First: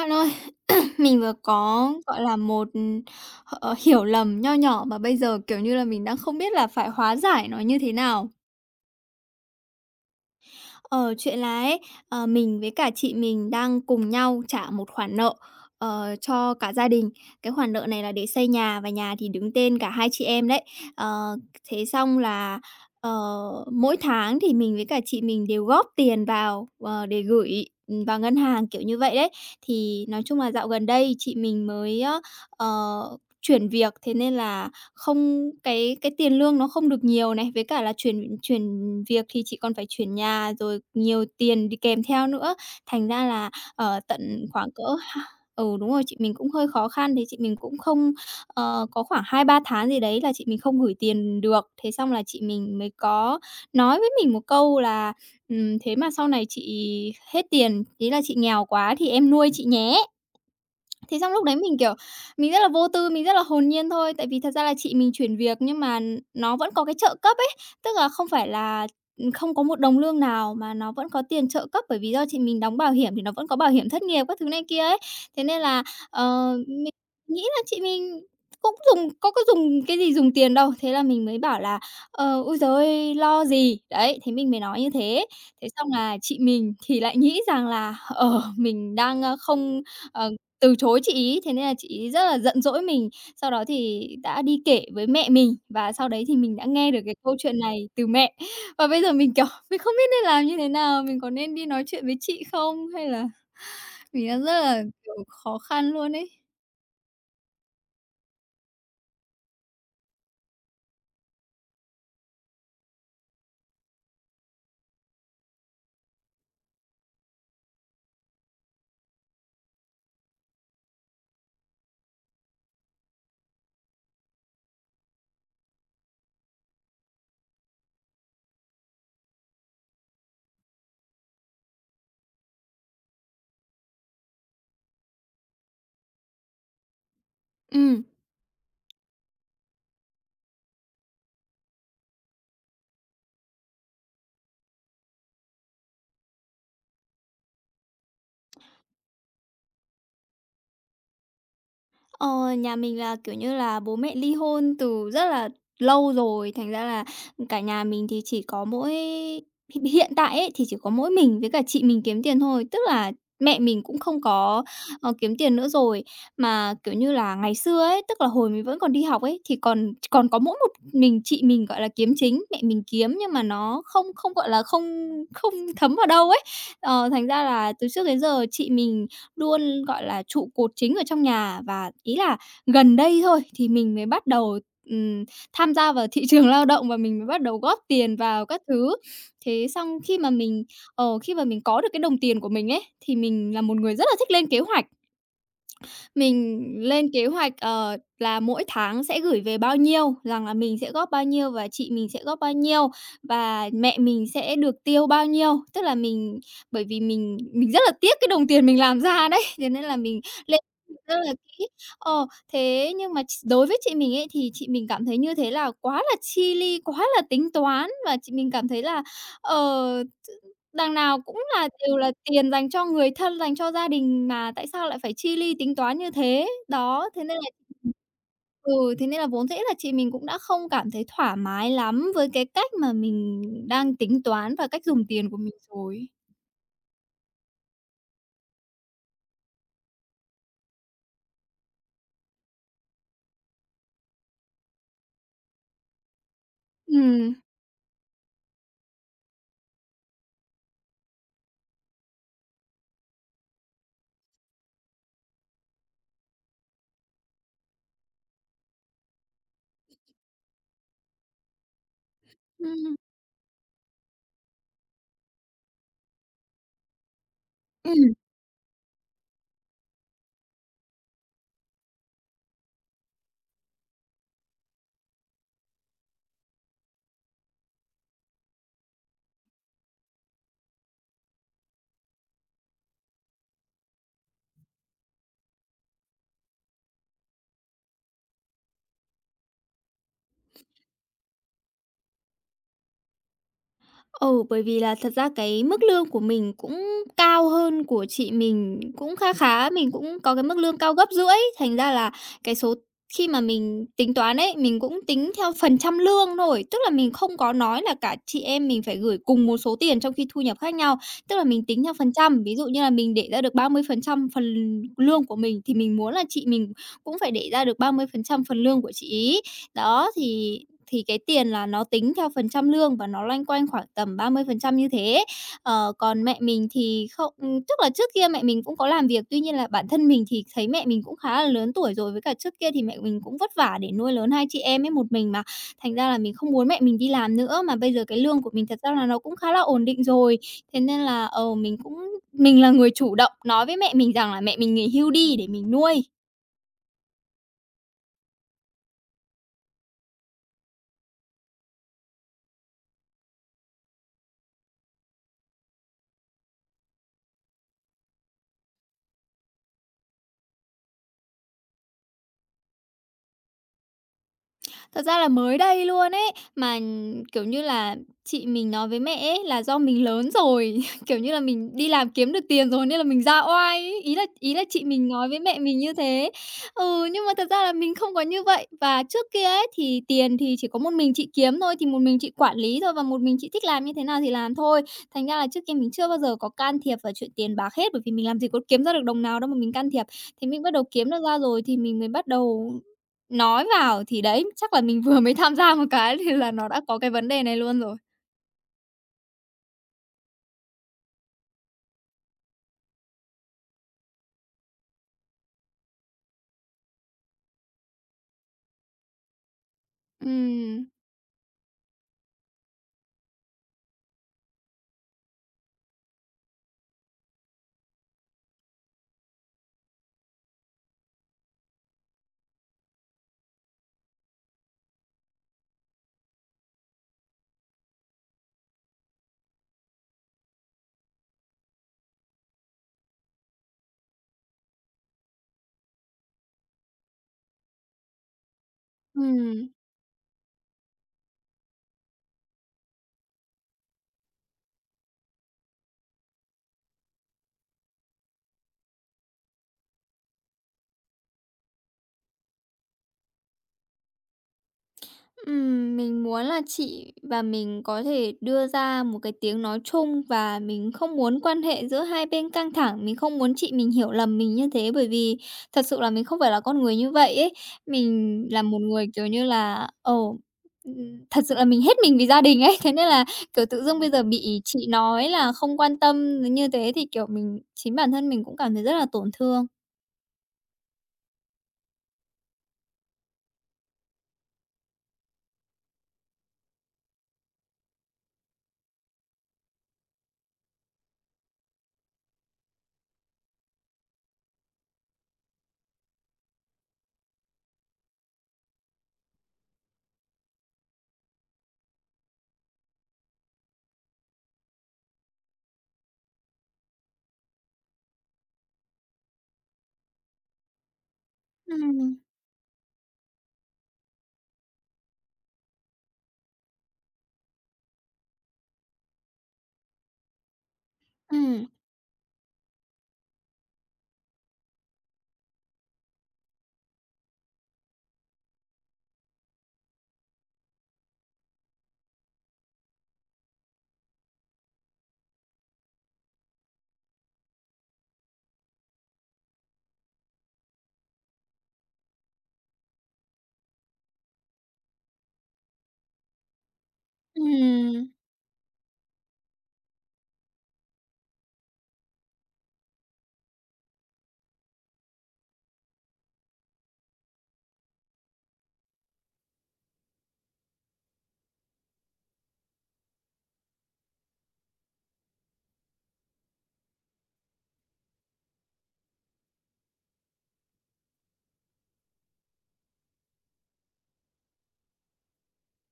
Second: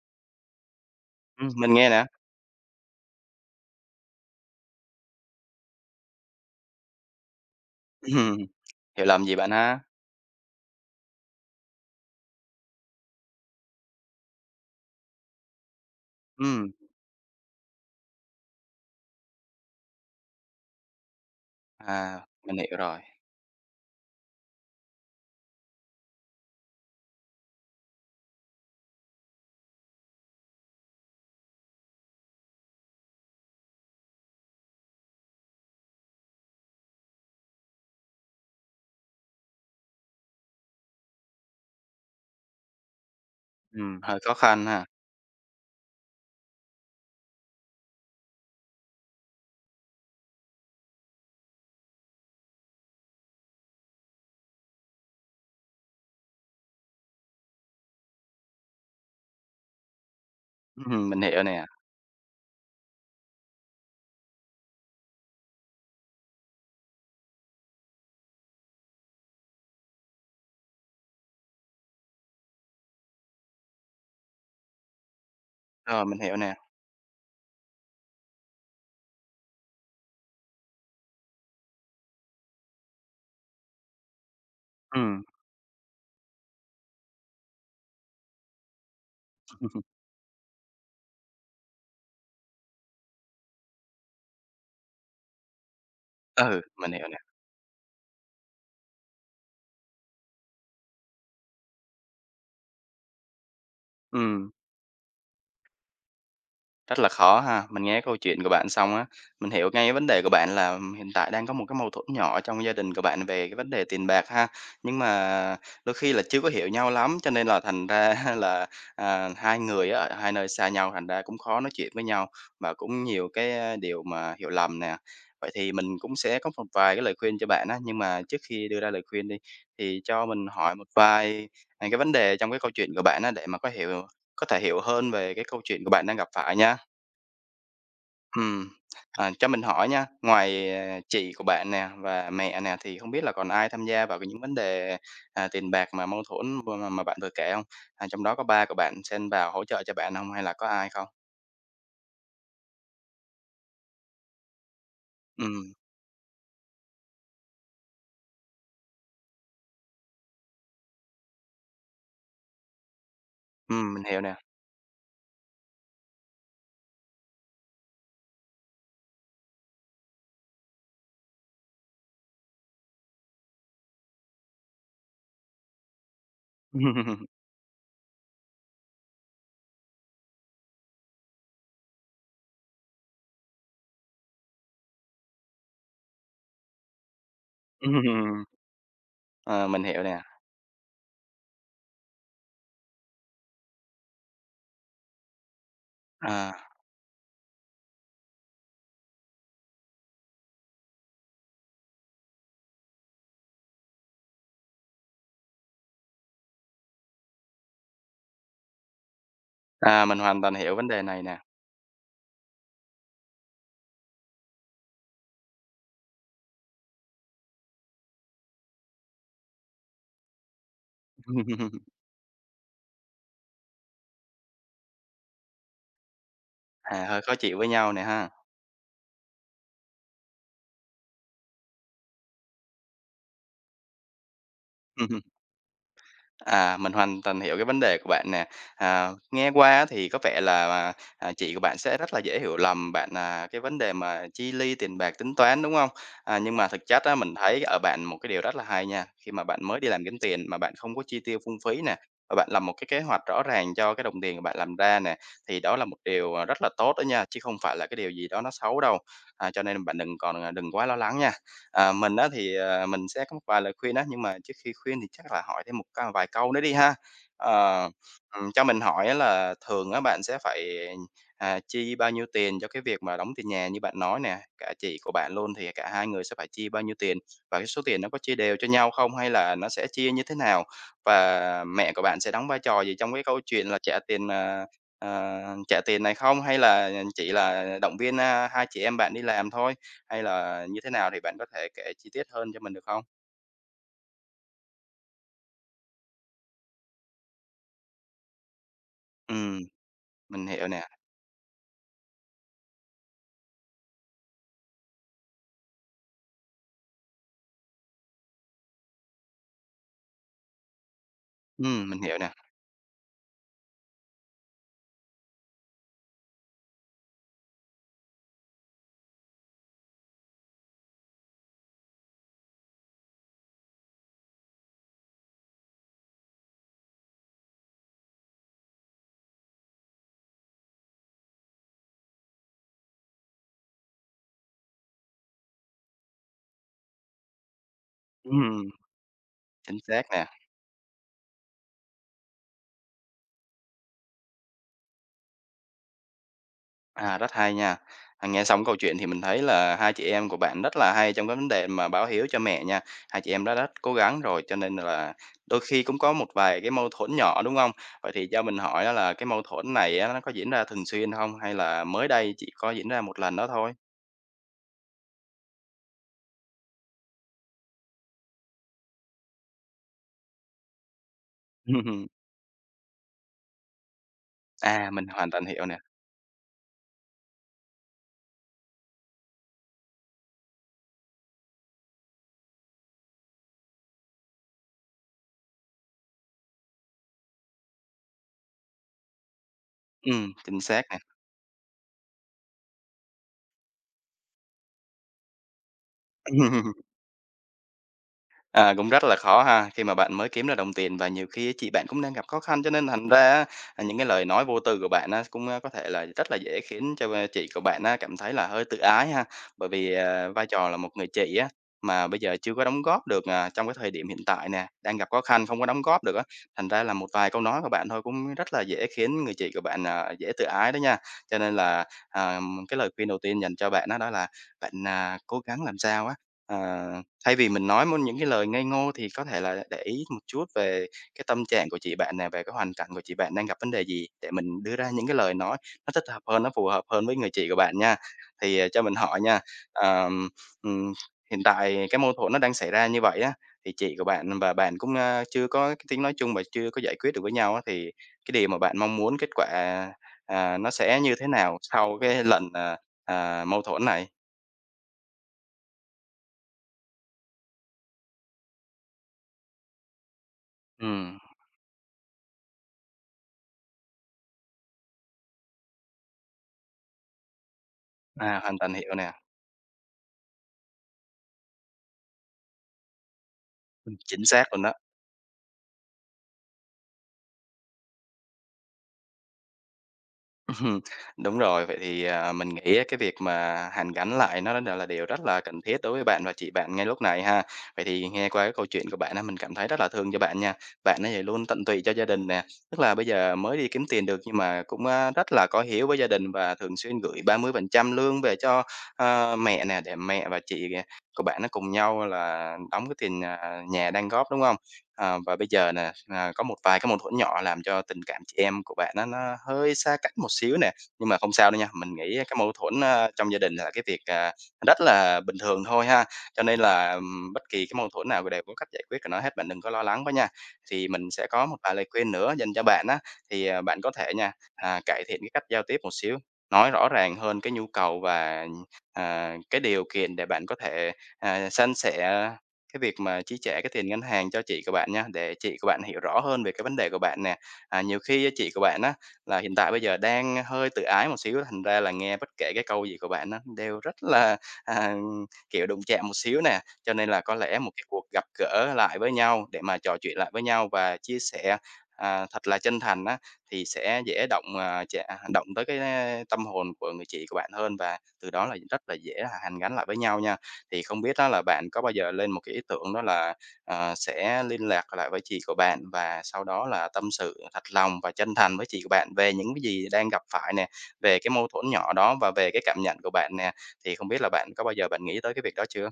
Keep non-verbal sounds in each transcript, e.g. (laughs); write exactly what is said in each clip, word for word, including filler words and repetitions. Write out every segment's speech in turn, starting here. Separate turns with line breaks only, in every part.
Bạn ơi, (clears throat) mình vừa
Ừm, mình nghe
có,
nè.
gọi là, một, ờ, hiểu lầm nho nhỏ mà bây giờ, kiểu như là, mình đang không biết là phải hóa giải nó như thế nào.
Ừm, hiểu lầm gì bạn ha?
Ờ, chuyện là ấy, ờ, mình với cả chị mình đang cùng nhau trả một khoản nợ, ờ, cho cả
Ừm,
gia đình. Cái khoản nợ này là để xây nhà và nhà thì đứng tên cả hai chị em đấy. Ờ, thế xong
à, mình
là,
hiểu rồi.
ờ, mỗi tháng thì mình với cả chị mình đều góp tiền vào, ờ, để gửi, vào ngân hàng, kiểu như vậy đấy. Thì nói chung là dạo gần đây chị mình mới á, ờ, chuyển việc, thế nên là không cái cái tiền lương nó không được nhiều này, với cả là chuyển chuyển việc thì chị còn phải chuyển nhà, rồi nhiều tiền đi kèm theo nữa. Thành ra là, ở
Ừm, hơi khó
tận
khăn
khoảng cỡ
ha.
ha. Ừ, đúng rồi, chị mình cũng hơi khó khăn, thế chị mình cũng không ờ, có khoảng hai ba tháng gì đấy là chị mình không gửi tiền được. Thế xong là chị mình mới có nói với mình một câu là: "Ừm, thế mà sau này chị hết tiền, ý là chị nghèo quá thì em nuôi chị nhé."
Ừm,
Thế
mình
xong
hiểu
lúc đấy
nè,
mình, kiểu, mình rất là vô tư, mình rất là hồn nhiên thôi, tại vì thật ra là chị mình chuyển việc nhưng mà nó vẫn có cái trợ cấp ấy, tức là không phải là, ừm, không có một đồng lương nào mà nó vẫn có tiền trợ cấp bởi vì do chị mình đóng bảo hiểm thì nó vẫn có bảo hiểm thất nghiệp các thứ này kia ấy. Thế nên là,
rồi, mình hiểu nè.
ờ, mình nghĩ là chị mình cũng dùng có có dùng cái gì dùng tiền đâu, thế là mình mới bảo là: "Ờ, ôi giời ơi, lo gì?" Đấy, thế mình mới nói như
Ừm,
thế. Thế xong là chị mình thì lại nghĩ rằng là, ờ, mình đang, ơ, không,
(laughs)
ờ từ chối chị ý, thế nên là chị ý rất là giận dỗi mình. Sau đó thì đã đi kể với mẹ mình, và sau đấy thì mình
ừ,
đã nghe
mình
được
hiểu
cái
nè.
câu chuyện này từ mẹ. Và bây giờ mình, kiểu, (laughs) mình không biết nên làm như thế nào, mình có nên đi nói chuyện với chị không? Hay là mình đang
Ừm.
rất là, kiểu, khó khăn luôn ấy.
Rất là khó ha. Mình nghe câu chuyện của bạn xong á, mình hiểu ngay cái vấn đề của bạn là hiện tại đang có một cái mâu thuẫn nhỏ trong gia đình của bạn về cái vấn đề tiền bạc ha. Nhưng mà đôi khi là chưa có hiểu nhau lắm, cho nên là thành ra (laughs) là, à, hai người á, ở hai nơi xa nhau, thành ra cũng khó nói chuyện với nhau và cũng nhiều cái, a, điều mà hiểu lầm nè. Vậy thì mình cũng sẽ có một vài cái lời khuyên cho bạn á, nhưng mà trước khi đưa ra lời khuyên đi, thì cho mình hỏi một vài, à, cái vấn đề trong cái câu chuyện của bạn á, để mà có hiểu có thể hiểu hơn về cái câu chuyện của bạn đang gặp phải nha.
Ừm.
Ừm, à, cho mình hỏi nha, ngoài, à, chị của bạn nè và mẹ nè, thì không biết là còn ai tham gia vào cái những vấn đề, à, tiền bạc mà mâu thuẫn mà mà mà bạn vừa kể không? À, trong đó có ba của bạn xen vào hỗ trợ cho bạn không hay là có ai không?
Ờ, nhà mình là, kiểu như là, bố mẹ ly hôn từ rất là
Ừm,
lâu rồi, thành ra là cả nhà mình thì chỉ có mỗi h hiện tại ấy, thì chỉ có mỗi mình với cả chị mình kiếm tiền thôi. Tức là mẹ mình
ừm,
cũng
mình
không
hiểu nè.
có, ờ, kiếm tiền nữa rồi. Mà, kiểu như là, ngày xưa ấy, tức là hồi mình vẫn còn đi học ấy, thì còn còn có mỗi một mình chị mình, gọi là, kiếm chính, mẹ mình kiếm nhưng mà nó không không, gọi là, không không thấm vào đâu ấy. Ờ, thành
(laughs)
ra là từ trước đến giờ chị mình luôn, gọi là, trụ cột chính ở trong nhà. Và ý là gần đây thôi thì mình mới bắt đầu, ừm, tham gia vào thị (laughs) trường lao động và mình mới bắt đầu góp tiền
Ừm,
vào các thứ. Thế
ờ, mình
xong
hiểu
khi
nè.
mà mình ờ, khi mà mình có được cái đồng tiền của mình ấy, thì mình là một người rất là thích lên kế hoạch.
À,
Mình lên kế hoạch, ờ, là mỗi tháng sẽ gửi về bao nhiêu, rằng là mình sẽ góp bao nhiêu và chị mình sẽ góp bao nhiêu, và mẹ mình sẽ được tiêu bao nhiêu. Tức là mình bởi vì mình mình rất là tiếc cái đồng tiền mình làm ra đấy, thế nên là
à, mình
mình
hoàn toàn
lên
hiểu vấn đề
rất
này
là
nè.
kỹ. Ờ, thế nhưng mà ch đối với chị mình ấy, thì chị mình cảm thấy như thế là quá là chi ly, quá là tính toán và chị mình cảm thấy là, ờ đằng nào cũng là
(laughs)
đều là tiền dành cho người thân, dành cho gia đình mà tại sao lại phải chi ly tính toán như thế?
À,
Đó,
hơi
thế
khó
nên là
chịu với
ừm.
nhau nè ha.
ừ, thế nên là vốn dĩ là chị mình cũng đã không cảm thấy thoải mái lắm với cái cách mà mình đang tính toán và cách dùng tiền
(laughs)
của mình rồi.
À, mình hoàn toàn hiểu cái vấn đề của bạn nè. À, nghe qua á thì có vẻ là, à, à, chị của bạn sẽ rất là dễ hiểu lầm bạn, à, cái vấn đề mà chi ly tiền bạc tính toán, đúng không? À, nhưng mà thực chất á,
Ừm,
mình thấy ở bạn một cái điều rất là hay nha, khi mà bạn mới đi làm kiếm tiền mà bạn không có chi tiêu phung phí nè, và bạn làm một cái kế hoạch rõ ràng cho cái đồng tiền của bạn làm ra nè, thì đó là một điều, à, rất là tốt đó nha, chứ không phải là cái điều gì đó nó xấu đâu. À, cho nên bạn đừng còn, à, đừng quá lo lắng nha. Ờ, mình á thì, ờ,
ừm.
mình sẽ có một vài lời khuyên á, nhưng mà trước khi khuyên thì chắc là hỏi thêm một c vài câu nữa đi ha. Ờ,
Ừm.
ừm, cho mình hỏi á là thường á bạn sẽ phải, à, chi bao nhiêu tiền cho cái việc mà đóng tiền nhà như bạn nói nè? Cả chị của bạn luôn thì cả hai người sẽ phải chi bao nhiêu tiền? Và cái số tiền nó có chia đều cho nhau không hay là nó sẽ chia như thế nào? Và mẹ của bạn sẽ đóng vai trò gì trong cái câu chuyện là trả tiền, ờ, ờ, trả tiền này không? Hay là ừ, chỉ là động viên, a, hai chị em bạn đi làm thôi? Hay là như thế nào thì bạn có thể kể chi tiết hơn cho mình được không?
Ừ, bởi vì là thật ra cái mức lương của mình cũng cao hơn của chị mình cũng kha
Ừm,
khá, mình cũng có cái
mình
mức
hiểu
lương
nè,
cao gấp rưỡi, thành ra là cái số khi mà mình tính toán ấy, mình cũng tính theo phần trăm lương thôi. Tức là mình không có nói là cả chị em mình phải gửi cùng một số tiền trong khi thu nhập khác nhau, tức là mình tính
ừm,
theo
mình
phần
hiểu nè,
trăm. Ví dụ như là mình để ra được ba mươi phần trăm phần lương của mình thì mình muốn là chị mình cũng phải để ra được ba mươi phần trăm phần trăm phần lương của chị ấy. Đó, thì thì cái tiền là nó tính theo phần trăm lương và nó loanh quanh khoảng tầm ba mươi phần trăm như thế ấy. Ờ, còn mẹ mình thì không ừm, tức là trước kia mẹ mình cũng có làm việc, tuy nhiên là bản thân mình thì thấy mẹ mình cũng khá là lớn tuổi rồi, với cả trước kia thì mẹ mình cũng vất vả để nuôi lớn hai chị em ấy một mình mà, thành ra là mình không muốn mẹ mình đi làm nữa. Mà bây giờ cái lương của mình
ừm,
thật ra là nó cũng khá là
chính
ổn
xác
định
nè,
rồi, thế nên là, ờ, mình cũng mình là người chủ động nói với mẹ mình rằng là mẹ mình nghỉ hưu đi để mình nuôi.
à, rất hay nha. À, nghe xong câu chuyện thì mình thấy là hai chị em của bạn rất là hay trong cái vấn đề mà báo hiếu cho mẹ nha, hai chị em đã rất cố gắng rồi, cho nên là đôi khi cũng có một vài cái mâu thuẫn nhỏ, đúng không? Vậy thì cho mình hỏi á là cái mâu thuẫn này á, nó có diễn ra thường xuyên không? Hay là mới đây chỉ có diễn ra một lần đó thôi?
Thật ra là mới đây luôn ấy, mà, kiểu như là, chị mình nói với mẹ ấy là do mình lớn rồi, (laughs) kiểu như là, mình đi làm
(laughs)
kiếm được tiền rồi nên là mình ra oai ấy, ý là ý là chị
À, mình
mình nói
hoàn
với
toàn
mẹ
hiểu nè,
mình như thế. Ừ, nhưng mà thật ra là mình không có như vậy. Và trước kia ấy, thì tiền thì chỉ có một mình chị kiếm thôi, thì một mình chị quản lý thôi và một mình chị thích làm như thế nào thì làm thôi. Thành ra là trước kia mình chưa bao giờ có can thiệp vào chuyện tiền bạc hết, bởi vì mình làm gì có kiếm ra được đồng nào đâu mà mình can thiệp.
ừm,
Thì
chính
mình bắt
xác
đầu
nè.
kiếm được ra rồi thì mình mới bắt đầu Nói vào thì đấy, chắc là mình vừa mới tham gia một cái thì là nó đã
(laughs)
có cái vấn đề này luôn rồi.
À, cũng rất là khó ha, khi mà bạn mới kiếm ra đồng tiền và nhiều khi á chị bạn cũng đang gặp khó khăn, cho nên thành ra á, à, những cái lời nói vô tư của bạn á, cũng, a, có thể là rất là dễ khiến cho, a, chị của bạn á cảm thấy là hơi tự ái ha. Bởi vì, à, vai trò là
Ừm,
một người chị á, mà bây giờ chưa có đóng góp được, à, trong cái thời điểm hiện tại nè, đang gặp khó khăn không có đóng góp được á, thành ra là một vài câu nói của bạn thôi cũng rất là dễ khiến người chị của bạn, à, dễ tự ái đó nha. Cho nên là, à, cái lời khuyên đầu tiên dành cho bạn á đó là bạn, à, cố gắng làm sao á, ờ Thay vì mình nói môn những cái lời ngây ngô thì có thể là để ý một chút về cái tâm trạng của chị bạn nè, về cái hoàn cảnh của chị bạn đang gặp vấn đề gì để mình đưa ra những cái lời nói nó thích hợp hơn, nó phù hợp hơn với người chị của bạn nha. Thì, ờ, cho mình hỏi nha,
ừm.
ờm, ừm, hiện tại cái mâu thuẫn nó đang xảy ra như vậy á, thì chị của bạn và bạn cũng, a, chưa có cái tiếng nói chung và chưa có giải quyết được với nhau á, thì cái điều mà bạn mong muốn kết quả, à, nó sẽ như thế nào sau cái lần, à, à, mâu thuẫn này?
Ừm, mình muốn là chị và mình có thể đưa ra một cái tiếng nói chung và mình không
Ừm,
muốn quan hệ giữa hai bên căng thẳng, mình không muốn chị mình hiểu lầm mình như thế bởi vì thật sự là mình không phải là con người như vậy ấy.
à,
Mình
hoàn
là
toàn
một
hiểu
người,
nè,
kiểu như là, ồ, ừm, thật sự là mình hết mình vì gia đình ấy, (laughs) thế nên là, kiểu, tự dưng bây
chính
giờ
xác
bị
luôn đó.
chị nói là không quan tâm như thế thì, kiểu, mình chính bản thân mình cũng cảm thấy rất là tổn thương.
Ừm, đúng rồi. Vậy thì, à, mình nghĩ á cái việc mà hàn gắn lại nó đ là điều rất là cần thiết đối với bạn và chị bạn ngay lúc này ha. Vậy thì nghe qua cái câu chuyện của bạn á, mình cảm thấy rất là thương cho bạn nha. Bạn á thì luôn tận tụy cho gia đình nè, tức là bây giờ mới đi kiếm tiền được nhưng mà cũng, a, rất là có hiếu với gia đình và thường xuyên gửi ba mươi phần trăm lương về cho, ờ, mẹ nè, để mẹ và chị, à, của bạn nó cùng nhau là đóng cái tiền, à, nhà đang góp, đúng không? Ờ, và bây giờ nè, à, có một vài cái mâu thuẫn nhỏ làm cho tình cảm chị em của bạn á nó hơi xa cách một xíu nè, nhưng mà không sao đâu nha.
Ừm,
Mình
ừm,
nghĩ cái mâu thuẫn, a, trong gia đình là cái việc, à, rất là bình thường thôi ha, cho nên là, ừm, bất kỳ cái mâu thuẫn nào đều có cách giải quyết của nó hết, bạn đừng có lo lắng quá nha. Thì mình sẽ có một
Ừm.
vài lời khuyên nữa dành cho bạn á, thì, à, bạn có thể nha, à, cải thiện cái cách giao tiếp một xíu, nói rõ ràng hơn cái nhu cầu và, à, cái điều kiện để bạn có thể, à, san sẻ cái việc mà chi trả cái tiền ngân hàng cho chị của bạn nha, để chị của bạn hiểu rõ hơn về cái vấn đề của bạn nè. À, nhiều khi á, chị của bạn á, là hiện tại bây giờ đang hơi tự ái một xíu, thành ra là nghe bất kể cái câu gì của bạn á, đều rất là, à, kiểu, đụng chạm một xíu nè. Cho nên là có lẽ một cái
ừm.
cuộc gặp gỡ lại với nhau để mà trò chuyện lại với nhau và chia sẻ, à, thật là chân thành á, thì sẽ dễ động, à, chạ động tới cái à, tâm hồn của người chị của bạn hơn và từ đó là rất là dễ là hàn gắn lại với nhau nha. Thì không biết đó là bạn có bao giờ lên một cái ý tưởng đó là, ờ, sẽ liên lạc lại với chị của bạn và sau đó là tâm sự thật lòng và chân thành với chị của bạn về những cái gì đang gặp phải nè, về cái mâu thuẫn nhỏ đó và về cái cảm nhận của bạn nè, thì không biết là bạn có bao giờ bạn nghĩ tới cái việc đó chưa?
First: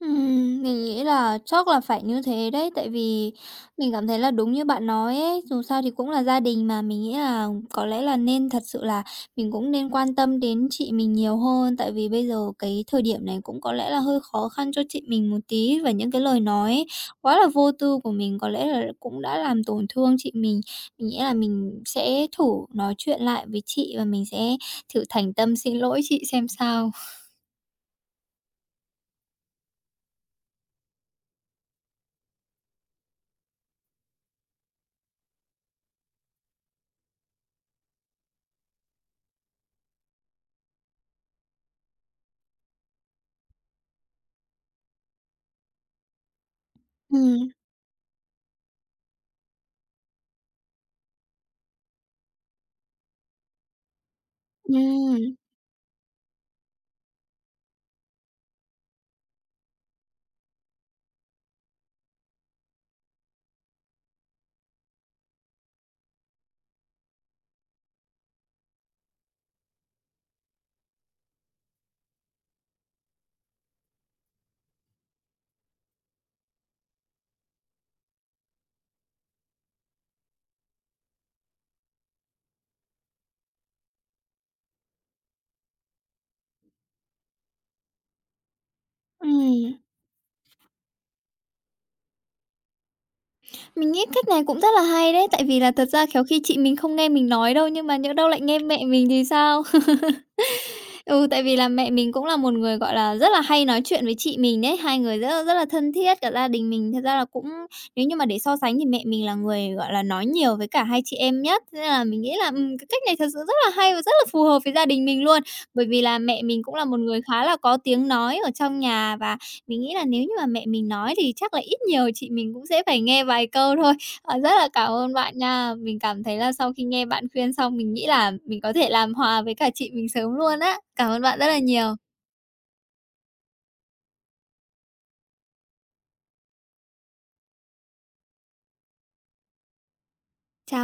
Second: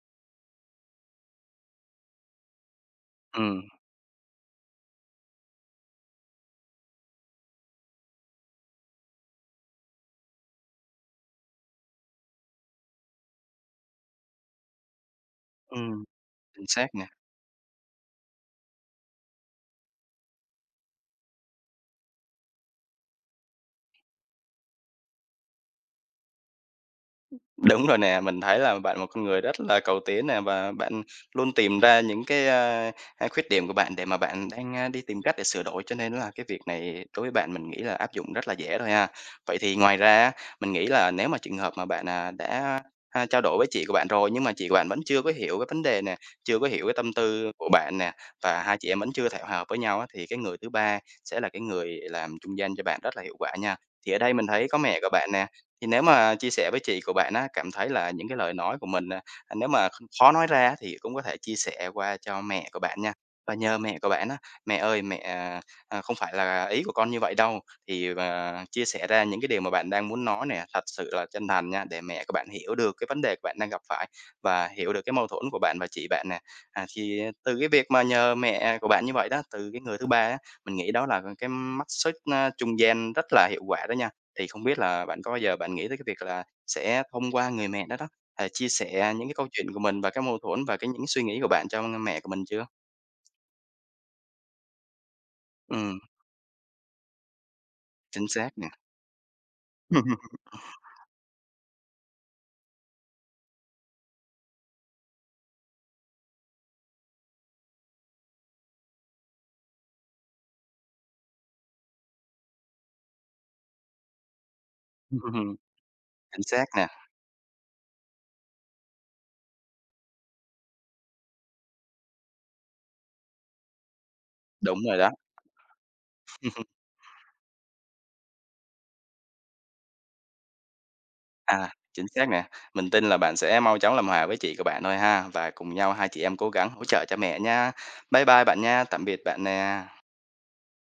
Ừm, mình nghĩ là chắc là phải như thế đấy, tại vì
Ừ,
mình cảm thấy là đúng như bạn nói ấy, dù sao thì cũng là gia đình mà, mình nghĩ là có lẽ là nên thật sự là mình cũng nên quan tâm đến chị mình nhiều hơn, tại vì bây giờ cái thời điểm này cũng có lẽ là hơi khó khăn cho chị mình một tí và
ừm,
những cái lời
chính
nói
xác nè.
quá là vô tư của mình có lẽ là cũng đã làm tổn thương chị mình. Mình nghĩ là mình sẽ thử nói chuyện lại với chị và mình sẽ thử thành tâm xin lỗi chị xem sao.
Đúng rồi nè, mình thấy là bạn một con người rất là cầu tiến nè và bạn luôn tìm ra những cái, a, a, khuyết điểm của bạn để mà bạn đang, a, đi tìm cách để sửa đổi, cho nên là cái việc này đối với bạn mình nghĩ là áp dụng rất là dễ thôi ha. Vậy thì ngoài ra á, mình nghĩ là nếu mà trường hợp mà bạn, à, đã, a, trao đổi với chị của bạn rồi nhưng mà chị của bạn vẫn chưa có hiểu cái vấn đề nè, chưa có hiểu cái tâm
Ừm,
tư của bạn nè, và hai chị em vẫn chưa thể hòa hợp với nhau á, thì cái người thứ ba sẽ là cái người làm trung gian cho bạn rất là hiệu quả nha. Thì ở đây mình thấy có mẹ của bạn
ừm,
nè, thì nếu mà chia sẻ với chị của bạn á, cảm thấy là những cái lời nói của mình, à, à, nếu mà kh khó nói ra thì cũng có thể chia sẻ qua cho mẹ của bạn nha, và nhờ mẹ của bạn á: "Mẹ ơi, mẹ, à, à, không phải là ý của con như vậy đâu." Thì, à, chia sẻ ra những cái điều mà bạn đang muốn nói nè, thật sự là chân thành nha, để mẹ của bạn hiểu được cái vấn đề của bạn đang gặp phải và hiểu được cái mâu thuẫn của bạn và chị bạn nè. À, thì à, từ cái việc mà nhờ mẹ của bạn như vậy đó, từ cái người thứ ba á, mình nghĩ đó là cái mắt xích, a, trung gian rất là hiệu quả đó nha. Thì không biết là bạn có bao giờ bạn nghĩ tới cái việc là sẽ thông qua người mẹ đó đó, à, chia sẻ những cái câu chuyện
ừm.
của mình và cái mâu thuẫn và cái những suy nghĩ của bạn cho mẹ của mình chưa?
Mình nghĩ cách này cũng rất là hay đấy, tại vì là thật
Ừm,
ra khéo khi chị mình không nghe mình nói đâu, nhưng mà nhỡ
chính
đâu lại
xác
nghe
nè.
mẹ mình thì sao? (laughs)
(laughs)
Ừ, tại vì là mẹ mình cũng là một người, gọi là, rất là hay nói chuyện với chị mình đấy, hai người rất là, rất là thân thiết. Cả gia đình mình thật ra là cũng Nếu như mà để so sánh thì mẹ mình là người, gọi là, nói nhiều với cả hai chị em nhất, thế nên là mình nghĩ là, ừm, cái cách này thật sự rất là hay và rất là phù hợp với gia đình mình luôn. Bởi vì là mẹ
Chính
mình
xác
cũng là
nè,
một người khá là có tiếng nói ở trong nhà và mình nghĩ là nếu như mà mẹ mình nói thì chắc là ít nhiều chị mình cũng sẽ phải nghe vài câu thôi. Ờ, rất là
đúng
cảm
rồi đó.
ơn bạn nha. Mình cảm thấy là sau khi nghe bạn khuyên xong mình nghĩ là mình có thể làm hòa với cả chị mình sớm luôn á. Cảm ơn bạn rất là
À,
nhiều.
chính xác nè. Mình tin là bạn sẽ mau chóng làm hòa với chị của bạn thôi ha, và cùng nhau hai chị em cố gắng hỗ trợ cho mẹ nha. Bye bye bạn nha, tạm biệt bạn nè.
Chào